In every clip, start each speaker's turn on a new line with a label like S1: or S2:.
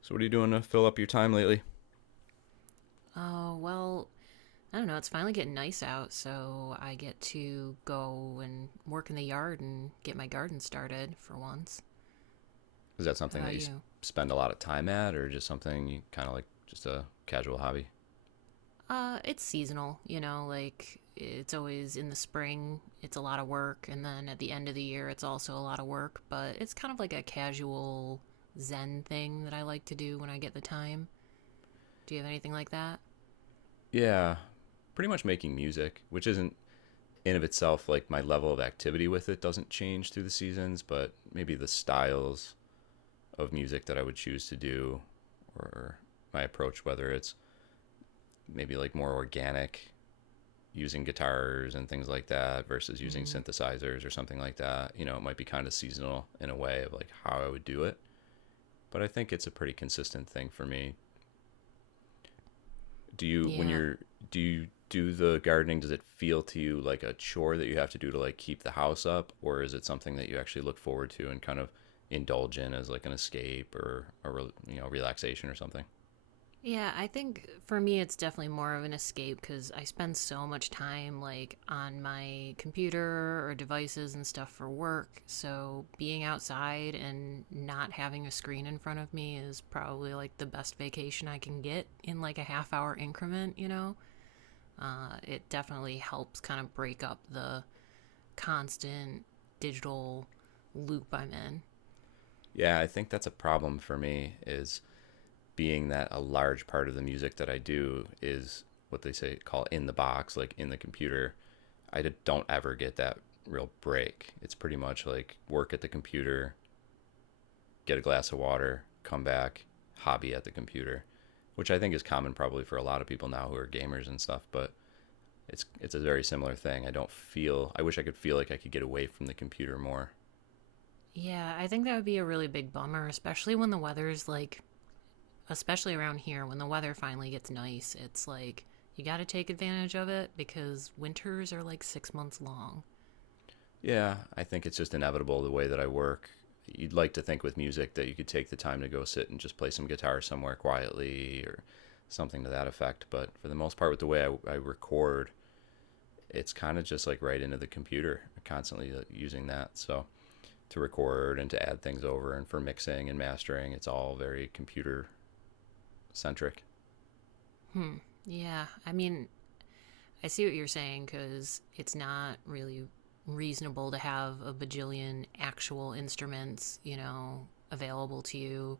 S1: So, what are you doing to fill up your time lately?
S2: Oh, well, I don't know. It's finally getting nice out, so I get to go and work in the yard and get my garden started for once.
S1: Is that
S2: How
S1: something that
S2: about
S1: you
S2: you?
S1: spend a lot of time at, or just something you kind of like just a casual hobby?
S2: It's seasonal, you know, like it's always in the spring, it's a lot of work, and then at the end of the year, it's also a lot of work, but it's kind of like a casual zen thing that I like to do when I get the time. Do you have anything like that?
S1: Yeah, pretty much making music, which isn't in of itself like my level of activity with it doesn't change through the seasons, but maybe the styles of music that I would choose to do or my approach, whether it's maybe like more organic using guitars and things like that versus using
S2: Mm,
S1: synthesizers or something like that. You know, it might be kind of seasonal in a way of like how I would do it. But I think it's a pretty consistent thing for me. Do you when
S2: yeah,
S1: you're do you do the gardening, does it feel to you like a chore that you have to do to like keep the house up, or is it something that you actually look forward to and kind of indulge in as like an escape or a, you know, relaxation or something?
S2: yeah, I think for me it's definitely more of an escape because I spend so much time like on my computer or devices and stuff for work. So being outside and not having a screen in front of me is probably like the best vacation I can get in like a half hour increment, you know? It definitely helps kind of break up the constant digital loop I'm in.
S1: Yeah, I think that's a problem for me is being that a large part of the music that I do is what they say call in the box, like in the computer. I don't ever get that real break. It's pretty much like work at the computer, get a glass of water, come back, hobby at the computer, which I think is common probably for a lot of people now who are gamers and stuff, but it's a very similar thing. I don't feel, I wish I could feel like I could get away from the computer more.
S2: Yeah, I think that would be a really big bummer, especially when the weather's like especially around here when the weather finally gets nice, it's like you got to take advantage of it because winters are like 6 months long.
S1: Yeah, I think it's just inevitable the way that I work. You'd like to think with music that you could take the time to go sit and just play some guitar somewhere quietly or something to that effect. But for the most part, with the way I record, it's kind of just like right into the computer, constantly using that. So to record and to add things over and for mixing and mastering, it's all very computer centric.
S2: Hmm. Yeah. I mean, I see what you're saying because it's not really reasonable to have a bajillion actual instruments, you know, available to you.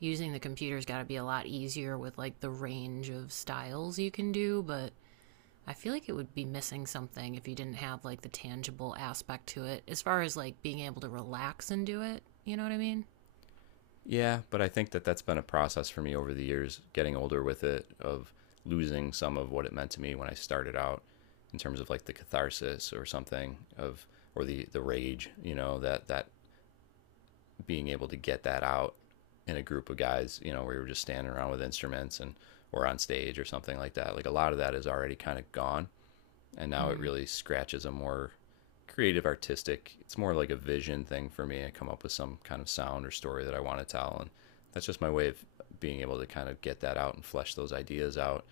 S2: Using the computer's got to be a lot easier with like the range of styles you can do, but I feel like it would be missing something if you didn't have like the tangible aspect to it as far as like being able to relax and do it. You know what I mean?
S1: Yeah, but I think that that's been a process for me over the years, getting older with it, of losing some of what it meant to me when I started out in terms of like the catharsis or something of or the rage, you know, that that being able to get that out in a group of guys, you know, where you're just standing around with instruments and or on stage or something like that. Like a lot of that is already kind of gone, and now it
S2: Hmm.
S1: really scratches a more creative artistic, it's more like a vision thing for me. I come up with some kind of sound or story that I want to tell, and that's just my way of being able to kind of get that out and flesh those ideas out,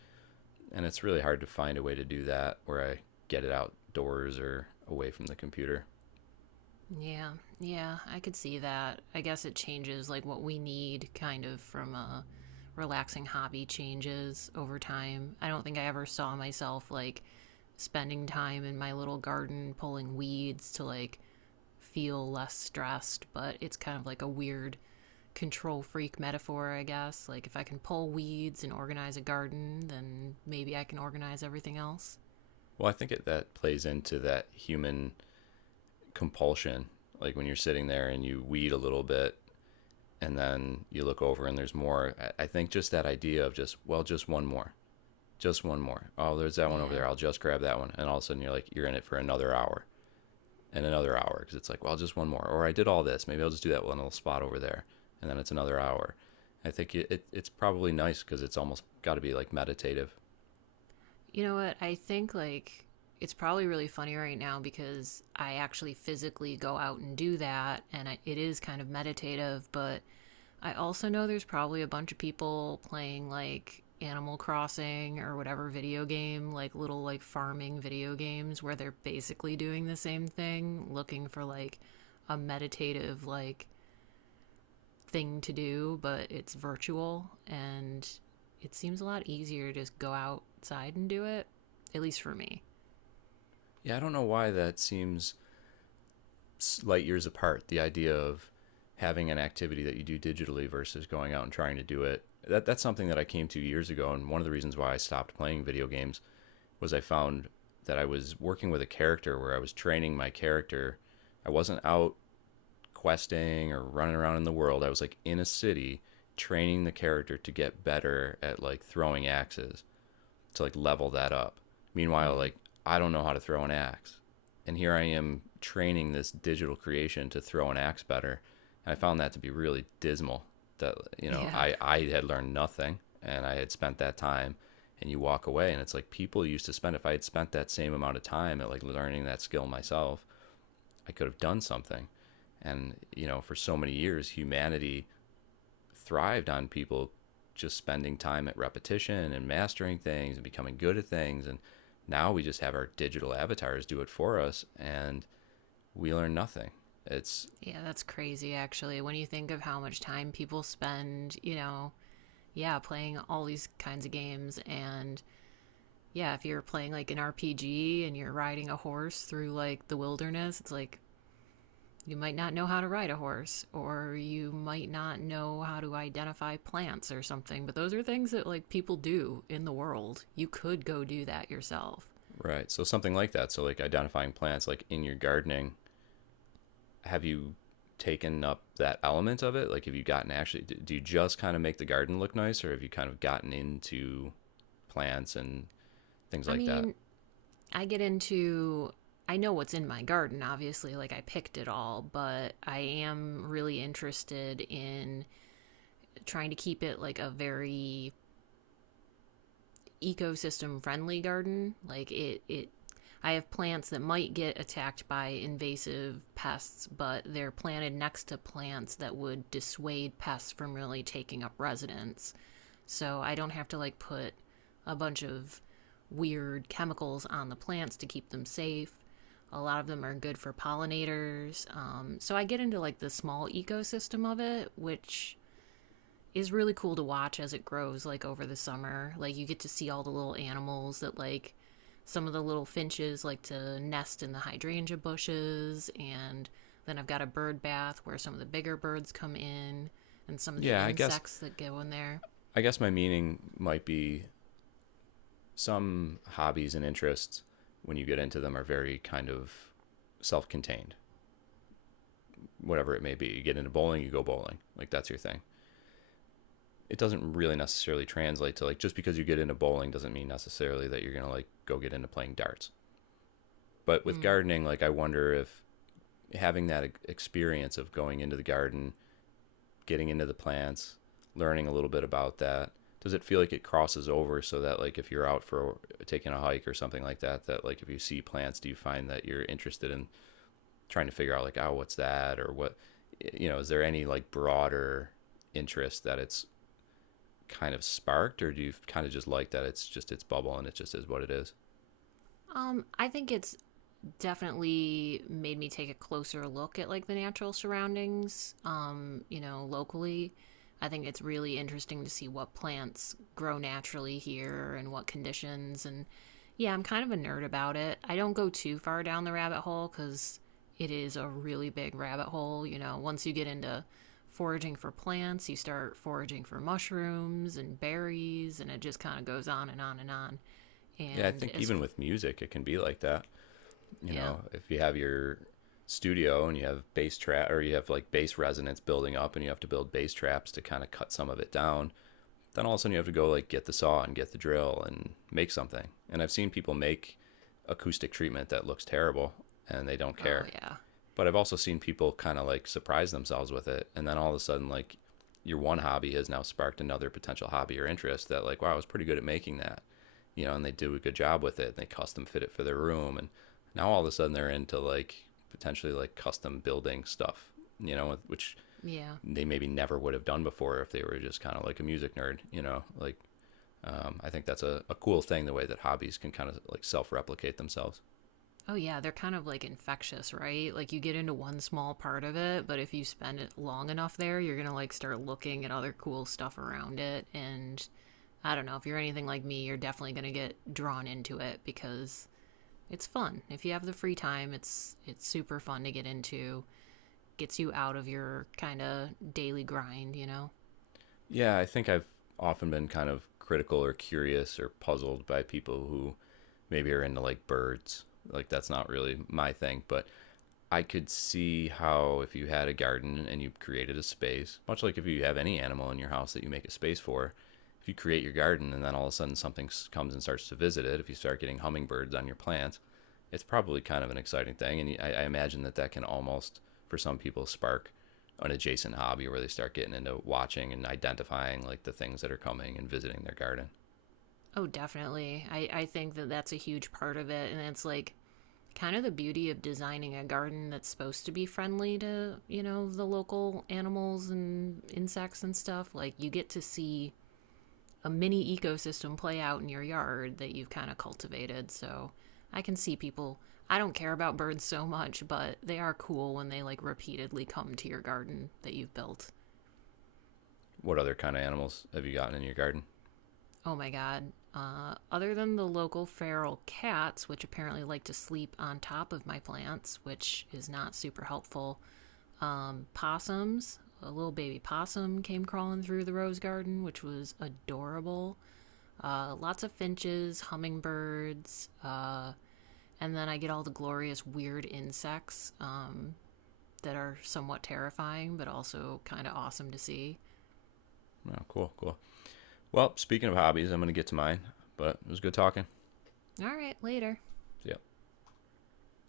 S1: and it's really hard to find a way to do that where I get it outdoors or away from the computer.
S2: Yeah. Yeah, I could see that. I guess it changes like what we need kind of from a relaxing hobby changes over time. I don't think I ever saw myself like spending time in my little garden pulling weeds to like feel less stressed, but it's kind of like a weird control freak metaphor, I guess. Like, if I can pull weeds and organize a garden, then maybe I can organize everything else.
S1: Well, that plays into that human compulsion. Like when you're sitting there and you weed a little bit and then you look over and there's more. I think just that idea of just, well, just one more, just one more. Oh, there's that one over
S2: Yeah.
S1: there. I'll just grab that one. And all of a sudden you're like, you're in it for another hour and another hour because it's like, well, just one more. Or I did all this. Maybe I'll just do that one little spot over there. And then it's another hour. I think it, it It's probably nice because it's almost got to be like meditative.
S2: You know what? I think, like, it's probably really funny right now because I actually physically go out and do that, and it is kind of meditative, but I also know there's probably a bunch of people playing like Animal Crossing or whatever video game, like little like farming video games where they're basically doing the same thing, looking for like a meditative like thing to do, but it's virtual and it seems a lot easier to just go outside and do it, at least for me.
S1: Yeah, I don't know why that seems light years apart. The idea of having an activity that you do digitally versus going out and trying to do it. That that's something that I came to years ago, and one of the reasons why I stopped playing video games was I found that I was working with a character where I was training my character. I wasn't out questing or running around in the world. I was like in a city training the character to get better at like throwing axes, to like level that up. Meanwhile,
S2: Mm.
S1: like I don't know how to throw an axe. And here I am training this digital creation to throw an axe better. And I found that to be really dismal that, you know,
S2: Yeah.
S1: I had learned nothing and I had spent that time, and you walk away and it's like people used to spend, if I had spent that same amount of time at like learning that skill myself, I could have done something. And you know, for so many years humanity thrived on people just spending time at repetition and mastering things and becoming good at things. And now we just have our digital avatars do it for us and we learn nothing. It's
S2: Yeah, that's crazy actually. When you think of how much time people spend, you know, yeah, playing all these kinds of games and yeah, if you're playing like an RPG and you're riding a horse through like the wilderness, it's like you might not know how to ride a horse or you might not know how to identify plants or something, but those are things that like people do in the world. You could go do that yourself.
S1: right. So something like that. So like identifying plants, like in your gardening, have you taken up that element of it? Like have you gotten actually, do you just kind of make the garden look nice, or have you kind of gotten into plants and things
S2: I
S1: like that?
S2: mean, I get into I know what's in my garden, obviously, like I picked it all, but I am really interested in trying to keep it like a very ecosystem friendly garden. I have plants that might get attacked by invasive pests, but they're planted next to plants that would dissuade pests from really taking up residence. So I don't have to like put a bunch of weird chemicals on the plants to keep them safe. A lot of them are good for pollinators. So I get into like the small ecosystem of it, which is really cool to watch as it grows like over the summer. Like you get to see all the little animals that like some of the little finches like to nest in the hydrangea bushes, and then I've got a bird bath where some of the bigger birds come in and some of the
S1: Yeah,
S2: insects that go in there.
S1: I guess my meaning might be some hobbies and interests when you get into them are very kind of self-contained. Whatever it may be, you get into bowling, you go bowling, like that's your thing. It doesn't really necessarily translate to, like, just because you get into bowling doesn't mean necessarily that you're going to like go get into playing darts. But with
S2: Mm.
S1: gardening, like I wonder if having that experience of going into the garden, getting into the plants, learning a little bit about that, does it feel like it crosses over so that like if you're out for taking a hike or something like that, that like if you see plants, do you find that you're interested in trying to figure out like, oh, what's that or what, you know, is there any like broader interest that it's kind of sparked, or do you kind of just like that it's just its bubble and it just is what it is?
S2: I think it's definitely made me take a closer look at like the natural surroundings, you know, locally. I think it's really interesting to see what plants grow naturally here and what conditions. And yeah, I'm kind of a nerd about it. I don't go too far down the rabbit hole because it is a really big rabbit hole, you know. Once you get into foraging for plants, you start foraging for mushrooms and berries, and it just kind of goes on and on and on.
S1: Yeah, I
S2: and
S1: think
S2: as
S1: even
S2: f-
S1: with music, it can be like that. You
S2: yeah.
S1: know, if you have your studio and you have bass trap or you have like bass resonance building up and you have to build bass traps to kind of cut some of it down, then all of a sudden you have to go like get the saw and get the drill and make something. And I've seen people make acoustic treatment that looks terrible and they don't
S2: Oh
S1: care.
S2: yeah.
S1: But I've also seen people kind of like surprise themselves with it. And then all of a sudden, like your one hobby has now sparked another potential hobby or interest that, like, wow, I was pretty good at making that, you know, and they do a good job with it. And they custom fit it for their room. And now all of a sudden they're into like potentially like custom building stuff, you know, which
S2: Yeah.
S1: they maybe never would have done before if they were just kind of like a music nerd, you know, like I think that's a cool thing, the way that hobbies can kind of like self replicate themselves.
S2: Oh, yeah, they're kind of like infectious, right? Like you get into one small part of it, but if you spend it long enough there, you're gonna like start looking at other cool stuff around it. And I don't know, if you're anything like me, you're definitely gonna get drawn into it because it's fun. If you have the free time, it's super fun to get into. Gets you out of your kind of daily grind, you know?
S1: Yeah, I think I've often been kind of critical or curious or puzzled by people who maybe are into like birds. Like that's not really my thing, but I could see how if you had a garden and you created a space, much like if you have any animal in your house that you make a space for, if you create your garden and then all of a sudden something comes and starts to visit it, if you start getting hummingbirds on your plants, it's probably kind of an exciting thing. And I imagine that that can almost, for some people, spark an adjacent hobby where they start getting into watching and identifying like the things that are coming and visiting their garden.
S2: Oh, definitely. I think that that's a huge part of it. And it's like kind of the beauty of designing a garden that's supposed to be friendly to, you know, the local animals and insects and stuff. Like, you get to see a mini ecosystem play out in your yard that you've kind of cultivated. So, I can see people. I don't care about birds so much, but they are cool when they like repeatedly come to your garden that you've built.
S1: What other kind of animals have you gotten in your garden?
S2: Oh my god. Other than the local feral cats, which apparently like to sleep on top of my plants, which is not super helpful, possums. A little baby possum came crawling through the rose garden, which was adorable. Lots of finches, hummingbirds, and then I get all the glorious weird insects, that are somewhat terrifying, but also kind of awesome to see.
S1: Oh, cool, cool. Well, speaking of hobbies, I'm going to get to mine, but it was good talking.
S2: All right, later.
S1: See ya.